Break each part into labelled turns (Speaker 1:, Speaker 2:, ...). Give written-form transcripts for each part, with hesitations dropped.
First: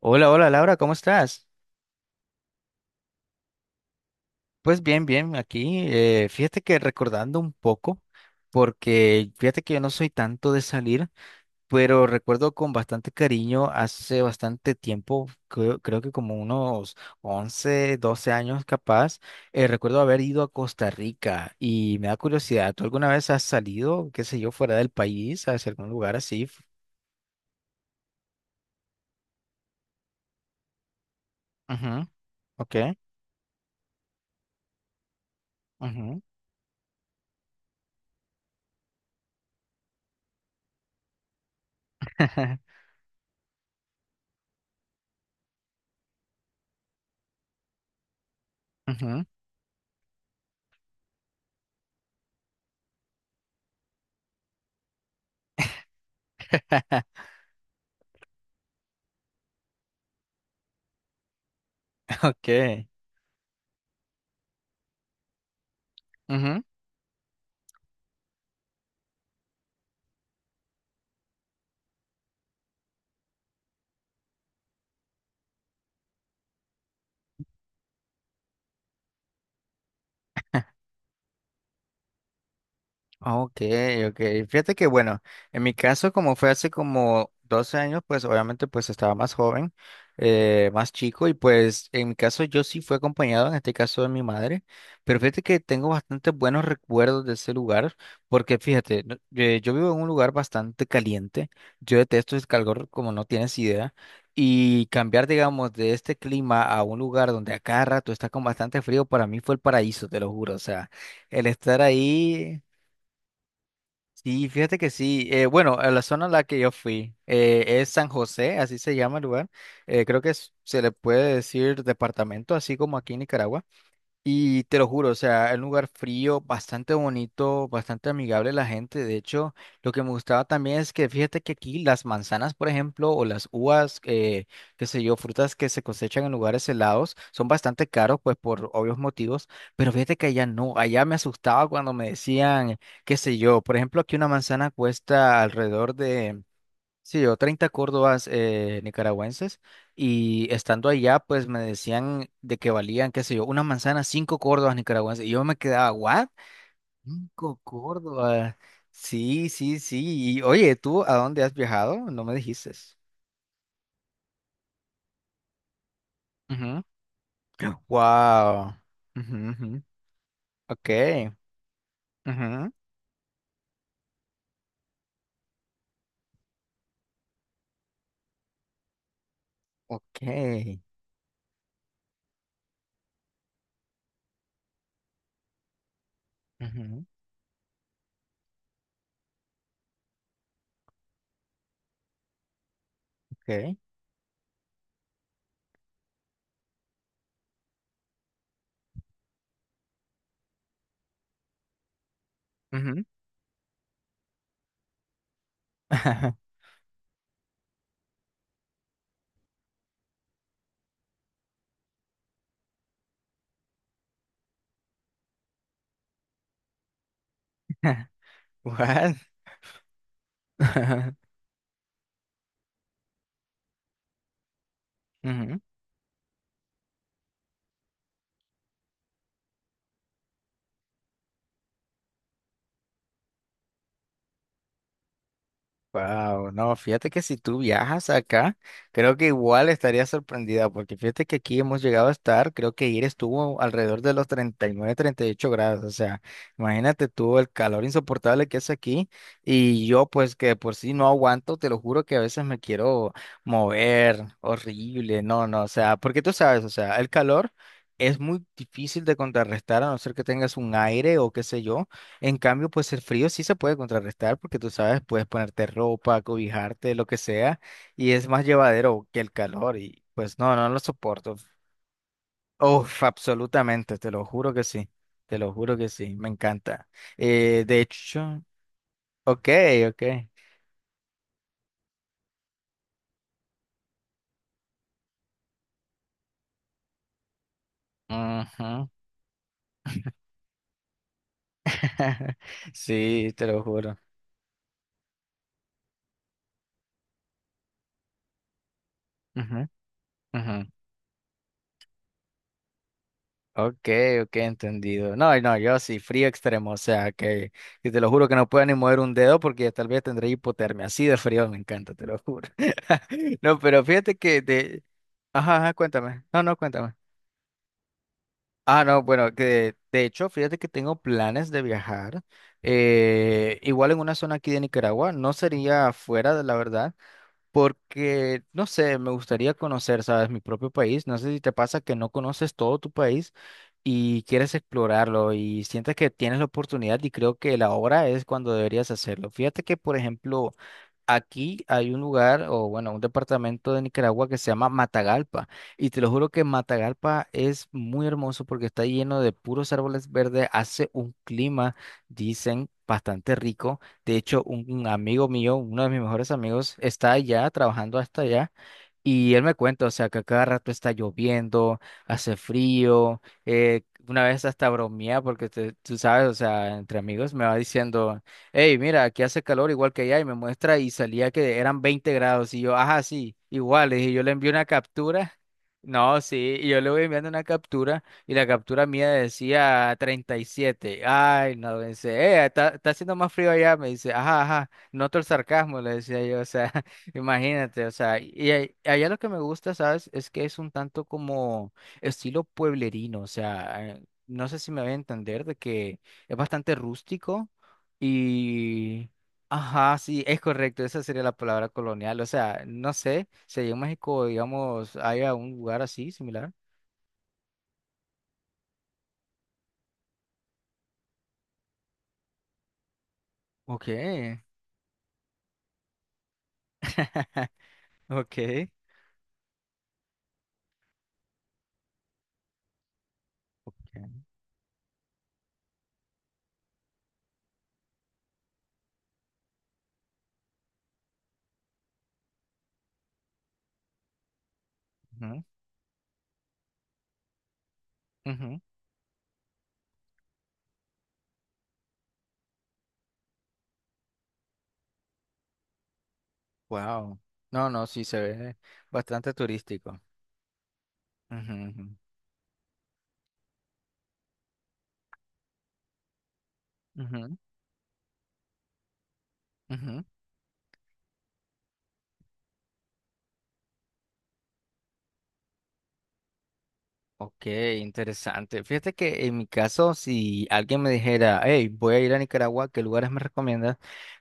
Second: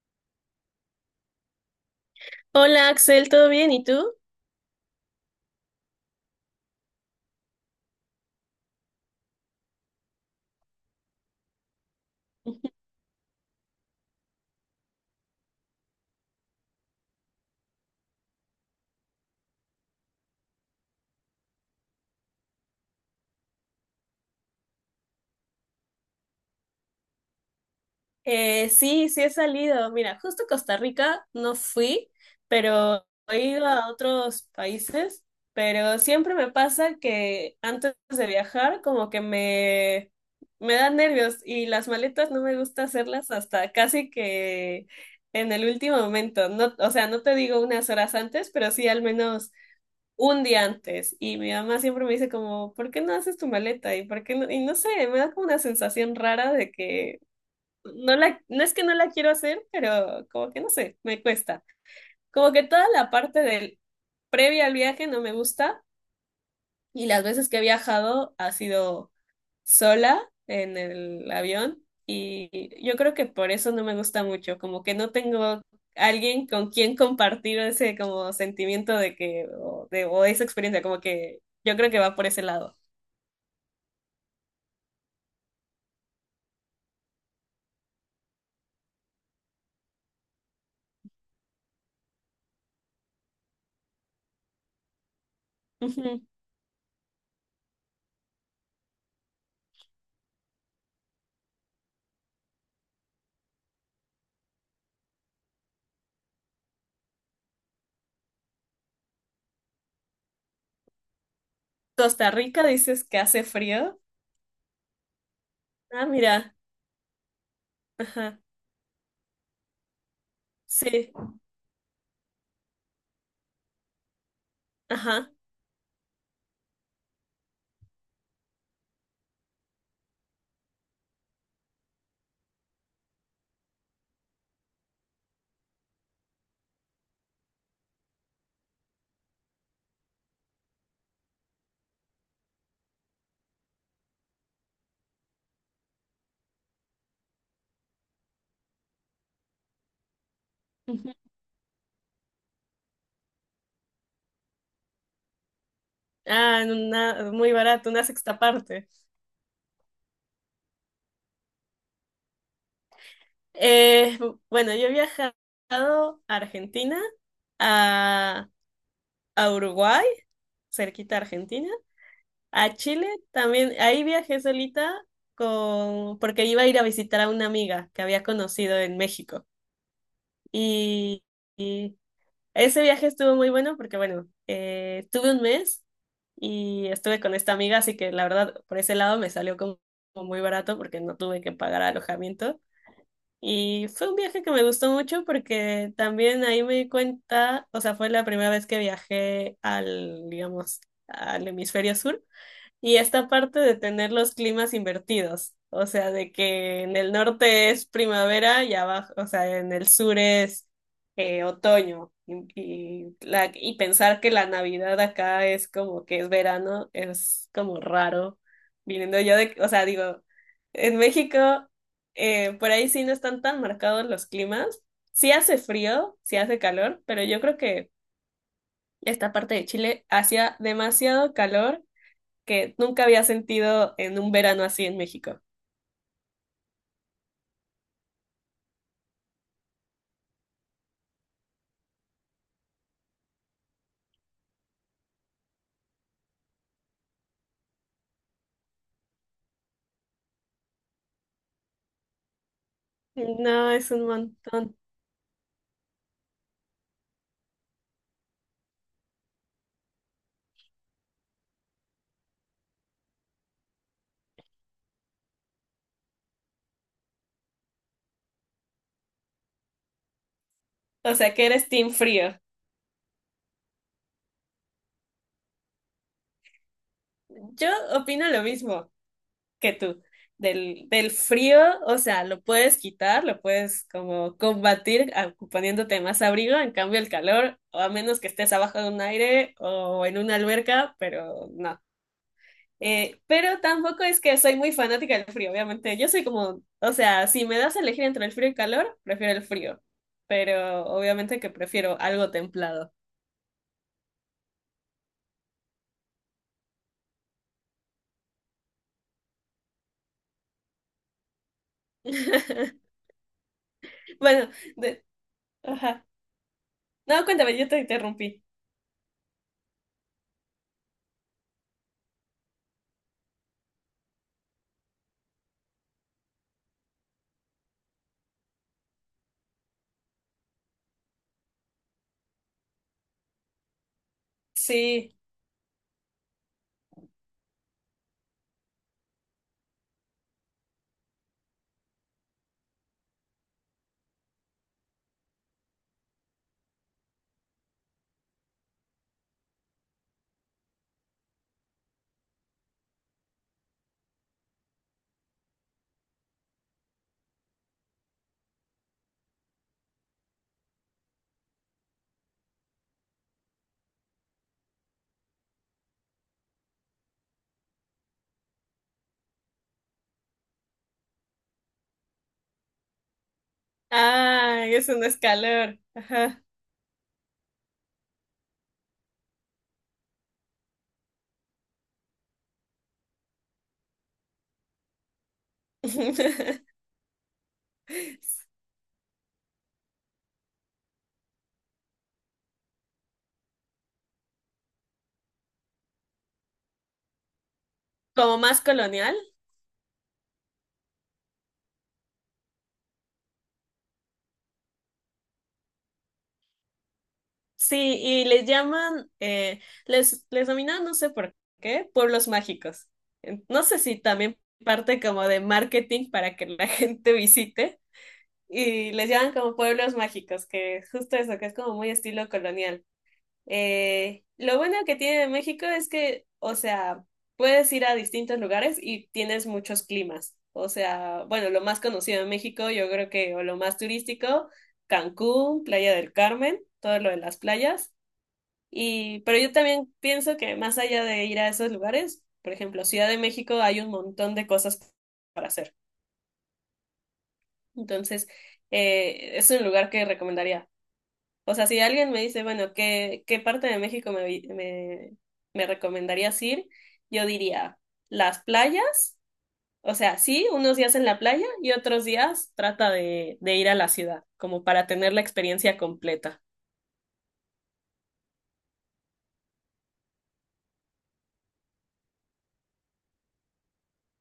Speaker 1: Hola, hola Laura, ¿cómo estás?
Speaker 2: Hola Axel, ¿todo bien? ¿Y tú?
Speaker 1: Pues bien, bien, aquí. Fíjate que recordando un poco, porque fíjate que yo no soy tanto de salir, pero recuerdo con bastante cariño hace bastante tiempo, creo que como unos 11, 12 años capaz, recuerdo haber ido a Costa Rica y me da curiosidad, ¿tú alguna vez has salido, qué sé yo, fuera del país, hacia algún lugar así?
Speaker 2: Sí, sí he salido. Mira, justo a Costa Rica no
Speaker 1: Ujú,
Speaker 2: fui,
Speaker 1: ok,
Speaker 2: pero he ido a otros países, pero
Speaker 1: ujú,
Speaker 2: siempre me pasa que antes de viajar como que me dan nervios y las maletas no me gusta hacerlas hasta casi que en el último momento. No, o sea, no te digo unas horas antes, pero sí al
Speaker 1: ujú,
Speaker 2: menos un día antes. Y mi mamá siempre me dice como, ¿por qué no haces tu maleta? Y por qué no, y no sé, me da como una sensación rara de que no es que no la quiero hacer, pero como que no sé, me cuesta.
Speaker 1: ok,
Speaker 2: Como que toda la parte del previa al viaje no me gusta,
Speaker 1: ujú.
Speaker 2: y las veces que he viajado ha sido sola en el avión. Y yo creo que por eso no me gusta mucho, como que no tengo alguien con quien compartir ese como sentimiento de que o, de, o esa experiencia, como que yo creo que va por ese lado.
Speaker 1: Ah, Ok, ok. Fíjate que bueno, en mi caso, como fue hace como 12 años, pues obviamente pues estaba más joven, más chico, y pues en mi caso yo sí fui acompañado, en este caso de mi madre, pero fíjate que tengo
Speaker 2: Ujú.
Speaker 1: bastante buenos recuerdos de ese lugar, porque fíjate, yo vivo en un lugar bastante caliente, yo detesto el calor como no tienes idea, y cambiar, digamos, de este clima a un lugar donde a cada rato está con bastante frío, para mí fue el paraíso, te lo juro, o sea. El estar
Speaker 2: Costa
Speaker 1: ahí.
Speaker 2: Rica, dices que hace frío.
Speaker 1: Sí, fíjate que sí. Bueno, a la
Speaker 2: Ah,
Speaker 1: zona a la
Speaker 2: mira,
Speaker 1: que yo fui es San
Speaker 2: ajá,
Speaker 1: José, así se llama el lugar. Creo que se le
Speaker 2: sí,
Speaker 1: puede decir departamento, así como aquí en Nicaragua. Y te lo juro, o
Speaker 2: ajá,
Speaker 1: sea, es un lugar frío, bastante bonito, bastante amigable la gente. De hecho, lo que me gustaba también es que fíjate que aquí las manzanas, por ejemplo, o las uvas, qué sé yo, frutas que se cosechan en lugares helados, son bastante caros, pues por obvios motivos. Pero fíjate que allá no, allá me asustaba cuando me decían, qué sé yo, por ejemplo, aquí una manzana cuesta alrededor de. Sí, yo 30 córdobas nicaragüenses, y estando
Speaker 2: ujú.
Speaker 1: allá, pues me decían de que valían, qué sé yo, una manzana, 5 córdobas nicaragüenses. Y yo me quedaba, ¿what?
Speaker 2: Ah, en una muy
Speaker 1: Cinco
Speaker 2: barato, una sexta
Speaker 1: córdobas.
Speaker 2: parte.
Speaker 1: Sí, sí, sí. Y oye, ¿tú a dónde has viajado? No me dijiste.
Speaker 2: Eh, bueno, yo he viajado a
Speaker 1: Ujú.
Speaker 2: Argentina, a,
Speaker 1: Wow. Ujú,
Speaker 2: a
Speaker 1: ujú.
Speaker 2: Uruguay,
Speaker 1: Ok.
Speaker 2: cerquita a Argentina.
Speaker 1: Ujú.
Speaker 2: A Chile también, ahí viajé solita con, porque iba a ir a visitar a una amiga que había conocido en México.
Speaker 1: Ok.
Speaker 2: Y, y ese viaje estuvo muy bueno porque, tuve un mes y
Speaker 1: Ujú,
Speaker 2: estuve con esta amiga, así que la verdad, por ese lado me salió como muy barato porque no tuve que pagar alojamiento.
Speaker 1: Ok.
Speaker 2: Y fue un viaje que me gustó mucho porque también ahí me di cuenta, o sea, fue la primera vez que viajé al, digamos, al hemisferio sur. Y
Speaker 1: Ujú.
Speaker 2: esta parte de tener los climas invertidos, o sea, de que en el norte es primavera y abajo, o sea, en el sur es otoño. Y pensar que la Navidad acá es como que es verano, es como raro.
Speaker 1: What?
Speaker 2: Viniendo yo de, o sea, digo, en México, por ahí sí no están tan marcados los climas. Sí hace frío, sí hace calor, pero yo creo que esta parte de Chile hacía demasiado calor que nunca había sentido en un verano así en México.
Speaker 1: Wow, no, fíjate que si tú viajas acá, creo que igual estaría sorprendida, porque fíjate que aquí hemos llegado a estar, creo que ayer estuvo alrededor de los 39, 38 grados, o sea, imagínate tú el calor insoportable que es aquí, y yo pues que de por sí no aguanto, te lo juro que a veces me quiero
Speaker 2: No, es un
Speaker 1: mover,
Speaker 2: montón.
Speaker 1: horrible, no, no, o sea, porque tú sabes, o sea, el calor... es muy difícil de contrarrestar a no ser que tengas un aire o qué sé yo, en cambio, pues el frío sí se puede contrarrestar porque tú sabes, puedes ponerte ropa, cobijarte, lo que sea, y es más llevadero que el calor y pues no, no lo
Speaker 2: O sea,
Speaker 1: soporto.
Speaker 2: que eres team frío.
Speaker 1: Uf, absolutamente, te lo juro que sí, te lo juro que sí, me encanta.
Speaker 2: Yo
Speaker 1: De
Speaker 2: opino
Speaker 1: hecho,
Speaker 2: lo mismo
Speaker 1: ok,
Speaker 2: que tú.
Speaker 1: ok.
Speaker 2: Del frío, o sea, lo puedes quitar, lo puedes como combatir a- poniéndote más abrigo, en cambio el calor, o a menos que estés abajo
Speaker 1: Ujú,
Speaker 2: de un aire o en una alberca, pero no.
Speaker 1: sí, te
Speaker 2: Pero
Speaker 1: lo juro.
Speaker 2: tampoco es que soy muy fanática del frío, obviamente. Yo soy como, o sea, si me das a elegir entre el frío y el calor, prefiero el
Speaker 1: Ujú,
Speaker 2: frío.
Speaker 1: ujú.
Speaker 2: Pero obviamente que prefiero algo templado.
Speaker 1: Ok, ok, entendido. No, no, yo sí, frío extremo, o sea, que y te lo juro que no puedo ni mover un dedo porque tal vez tendré hipotermia. Así de frío me encanta, te lo juro. No, pero fíjate que
Speaker 2: Bueno,
Speaker 1: de...
Speaker 2: de-
Speaker 1: Ajá, ajá,
Speaker 2: ajá.
Speaker 1: cuéntame. No, no, cuéntame.
Speaker 2: No, cuéntame, yo te interrumpí.
Speaker 1: Ah, no, bueno, que de hecho, fíjate que tengo planes de viajar, igual en una zona aquí de Nicaragua, no sería afuera, la verdad, porque, no sé, me gustaría conocer, ¿sabes? Mi propio país. No sé si te pasa que no conoces todo tu país y quieres
Speaker 2: Sí.
Speaker 1: explorarlo y sientes que tienes la oportunidad y creo que la hora es cuando deberías hacerlo. Fíjate que, por ejemplo, aquí hay un lugar, o bueno, un departamento de Nicaragua que se llama Matagalpa. Y te lo juro que Matagalpa es muy hermoso porque está lleno de puros árboles verdes, hace un clima, dicen, bastante rico. De hecho, un amigo mío, uno de mis mejores amigos, está allá, trabajando hasta allá. Y él me cuenta, o sea, que a cada rato está lloviendo, hace frío. Una vez hasta bromea porque tú sabes, o sea, entre amigos me va diciendo hey, mira, aquí hace calor igual que allá y me muestra y salía que eran 20 grados y yo, ajá, sí, igual, y yo le envié una
Speaker 2: Ay, eso no es
Speaker 1: captura,
Speaker 2: calor.
Speaker 1: no,
Speaker 2: Ajá.
Speaker 1: sí, y yo le voy enviando una captura y la captura mía decía 37, ay, no, me dice, está haciendo más frío allá, me dice, ajá, ajá, noto el sarcasmo, le decía yo, o sea, imagínate, o sea, y allá lo que me gusta, ¿sabes? Es que es un tanto como estilo pueblerino, o sea, no sé si me voy a entender de que... es bastante rústico,
Speaker 2: Como más
Speaker 1: y,
Speaker 2: colonial.
Speaker 1: ajá, sí, es correcto, esa sería la palabra colonial. O sea, no sé, si allá en México, digamos, hay algún lugar así similar.
Speaker 2: Sí, y les llaman, les denominan, no sé por qué, pueblos mágicos. En- No sé
Speaker 1: Ok,
Speaker 2: si también parte como de marketing para que la gente visite
Speaker 1: ok.
Speaker 2: y les llaman como pueblos mágicos, que es justo eso, que es como muy estilo colonial. Lo bueno que tiene de México es que, o sea, puedes ir a distintos lugares y tienes muchos climas. O sea, bueno, lo más conocido de México, yo creo que, o lo más turístico,
Speaker 1: Ujú,
Speaker 2: Cancún, Playa del Carmen, todo lo de las playas
Speaker 1: ujú.
Speaker 2: y, pero yo también pienso que más allá de ir a esos lugares, por ejemplo, Ciudad de México hay un montón de cosas para hacer.
Speaker 1: Wow. No, no, sí se
Speaker 2: Entonces,
Speaker 1: ve bastante
Speaker 2: es un lugar
Speaker 1: turístico.
Speaker 2: que recomendaría. O sea, si
Speaker 1: Ujú,
Speaker 2: alguien me dice, bueno, ¿qué parte de México me recomendarías ir? Yo
Speaker 1: ujú,
Speaker 2: diría las playas.
Speaker 1: ujú,
Speaker 2: O
Speaker 1: ujú.
Speaker 2: sea, sí, unos días en la playa y otros días trata de ir a la ciudad, como para tener la experiencia completa.
Speaker 1: Ok, interesante. Fíjate que en mi caso, si alguien me dijera, hey, voy a ir a Nicaragua, ¿qué lugares me recomiendas?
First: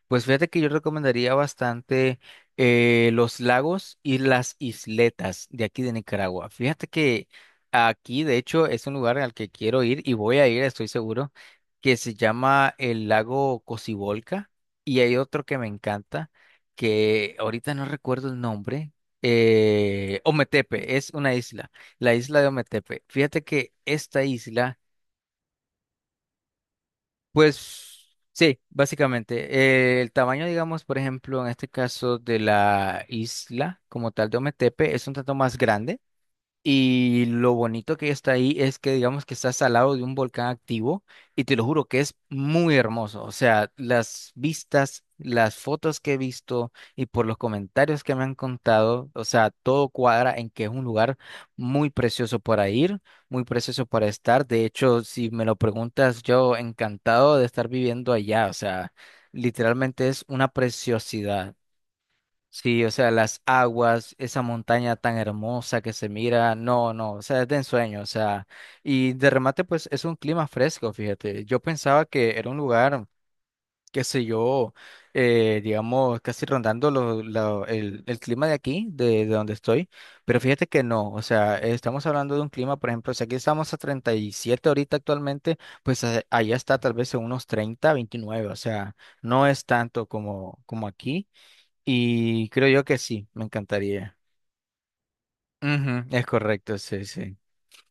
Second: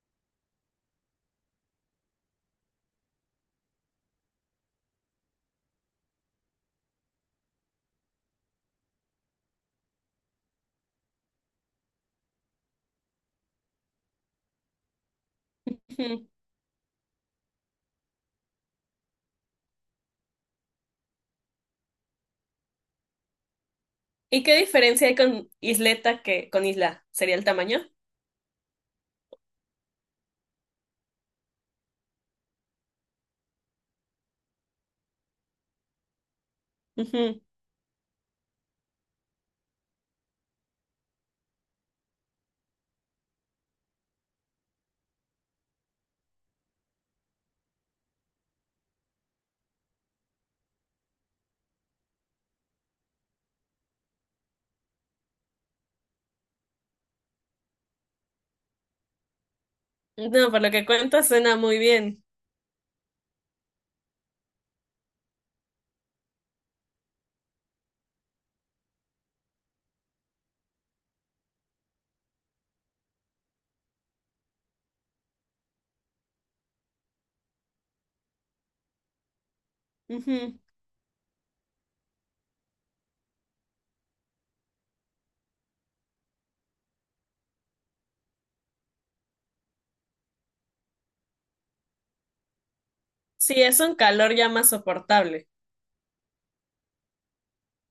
Speaker 1: Pues fíjate que yo recomendaría bastante los lagos y las isletas de aquí de Nicaragua. Fíjate que aquí, de hecho, es un lugar al que quiero ir y voy a ir, estoy seguro, que se llama el lago Cocibolca y hay otro que me
Speaker 2: Ujú.
Speaker 1: encanta, que ahorita no recuerdo el nombre, Ometepe, es una isla. La isla de Ometepe. Fíjate que esta
Speaker 2: ¿Y qué
Speaker 1: isla,
Speaker 2: diferencia hay con isleta que con isla? ¿Sería el tamaño?
Speaker 1: pues sí, básicamente, el tamaño, digamos, por ejemplo, en este caso de la isla como tal de Ometepe es un tanto más grande. Y
Speaker 2: Ujú.
Speaker 1: lo bonito que está ahí es que digamos que estás al lado de un volcán activo y te lo juro que es muy hermoso. O sea, las vistas, las fotos que he visto y por los comentarios que me han contado, o sea, todo cuadra en que es un lugar muy precioso para ir, muy precioso para estar. De hecho, si me lo preguntas, yo encantado de estar viviendo allá. O sea, literalmente es una
Speaker 2: No, por lo que cuentas
Speaker 1: preciosidad.
Speaker 2: suena muy bien.
Speaker 1: Sí, o sea, las aguas, esa montaña tan hermosa que se mira, no, no, o sea, es de ensueño, o sea, y de remate, pues es un clima fresco, fíjate. Yo pensaba que era un lugar, qué sé yo, digamos, casi rondando el clima de aquí, de donde estoy, pero
Speaker 2: Ujú.
Speaker 1: fíjate que no, o sea, estamos hablando de un clima, por ejemplo, si aquí estamos a 37 ahorita actualmente, pues allá está tal vez en unos 30, 29, o sea, no es tanto como, como aquí. Y creo yo que sí, me
Speaker 2: Sí, es un
Speaker 1: encantaría.
Speaker 2: calor ya más soportable.
Speaker 1: Ujú, es correcto, sí, sí.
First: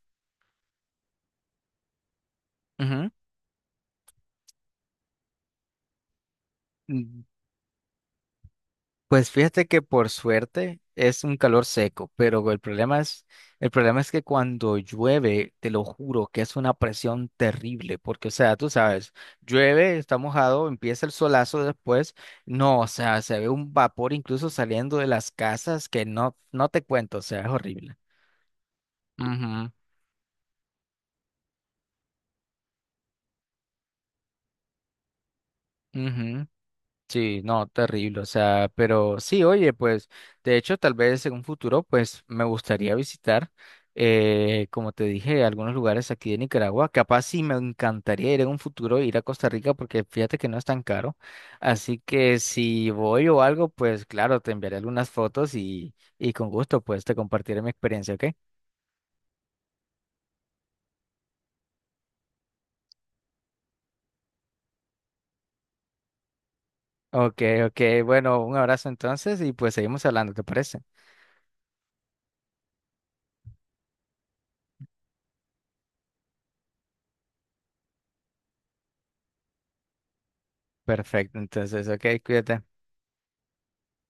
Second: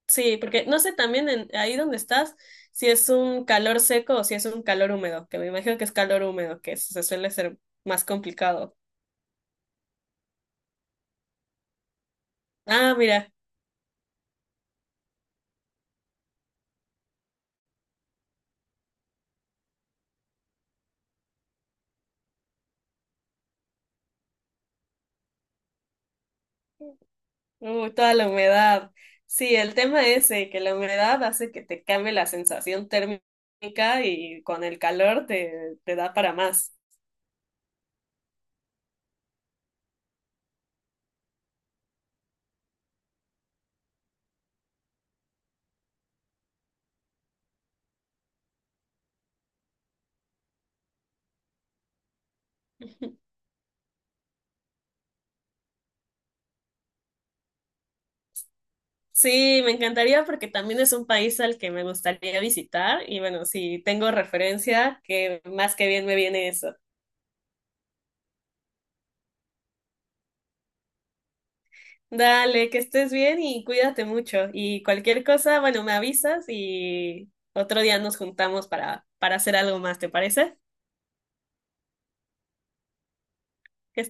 Speaker 2: Sí, porque no sé también en, ahí donde estás si es
Speaker 1: Ujú.
Speaker 2: un calor seco o si es un calor húmedo, que me imagino que es calor húmedo, que se
Speaker 1: Mm,
Speaker 2: suele ser más complicado.
Speaker 1: pues fíjate que por suerte es un calor seco, pero
Speaker 2: Ah, mira,
Speaker 1: el problema es que cuando llueve, te lo juro que es una presión terrible, porque o sea, tú sabes, llueve, está mojado, empieza el solazo después, no, o sea, se ve un vapor incluso saliendo de las casas que no, no te cuento, o sea, es horrible.
Speaker 2: toda la humedad. Sí,
Speaker 1: Ujú,
Speaker 2: el tema es que la humedad hace que te cambie la sensación térmica y con el calor te da para
Speaker 1: ujú.
Speaker 2: más.
Speaker 1: Sí, no, terrible, o sea, pero sí, oye, pues, de hecho, tal vez en un futuro, pues, me gustaría visitar, como te dije, algunos lugares aquí de Nicaragua, capaz sí me encantaría ir en un futuro, ir a Costa Rica, porque fíjate que no es tan caro, así que si voy o algo, pues, claro, te enviaré algunas fotos y con gusto, pues, te compartiré mi experiencia, ¿ok?
Speaker 2: Sí, me encantaría porque también es un país al que me gustaría visitar y bueno, si tengo referencia, que más que bien me viene eso.
Speaker 1: Ok, ok, bueno, un abrazo entonces y pues seguimos hablando, ¿te parece?
Speaker 2: Dale, que estés bien y cuídate mucho. Y cualquier cosa, bueno, me avisas y otro día nos juntamos para hacer algo más, ¿te parece?
Speaker 1: Perfecto, entonces, ok, cuídate.
Speaker 2: Que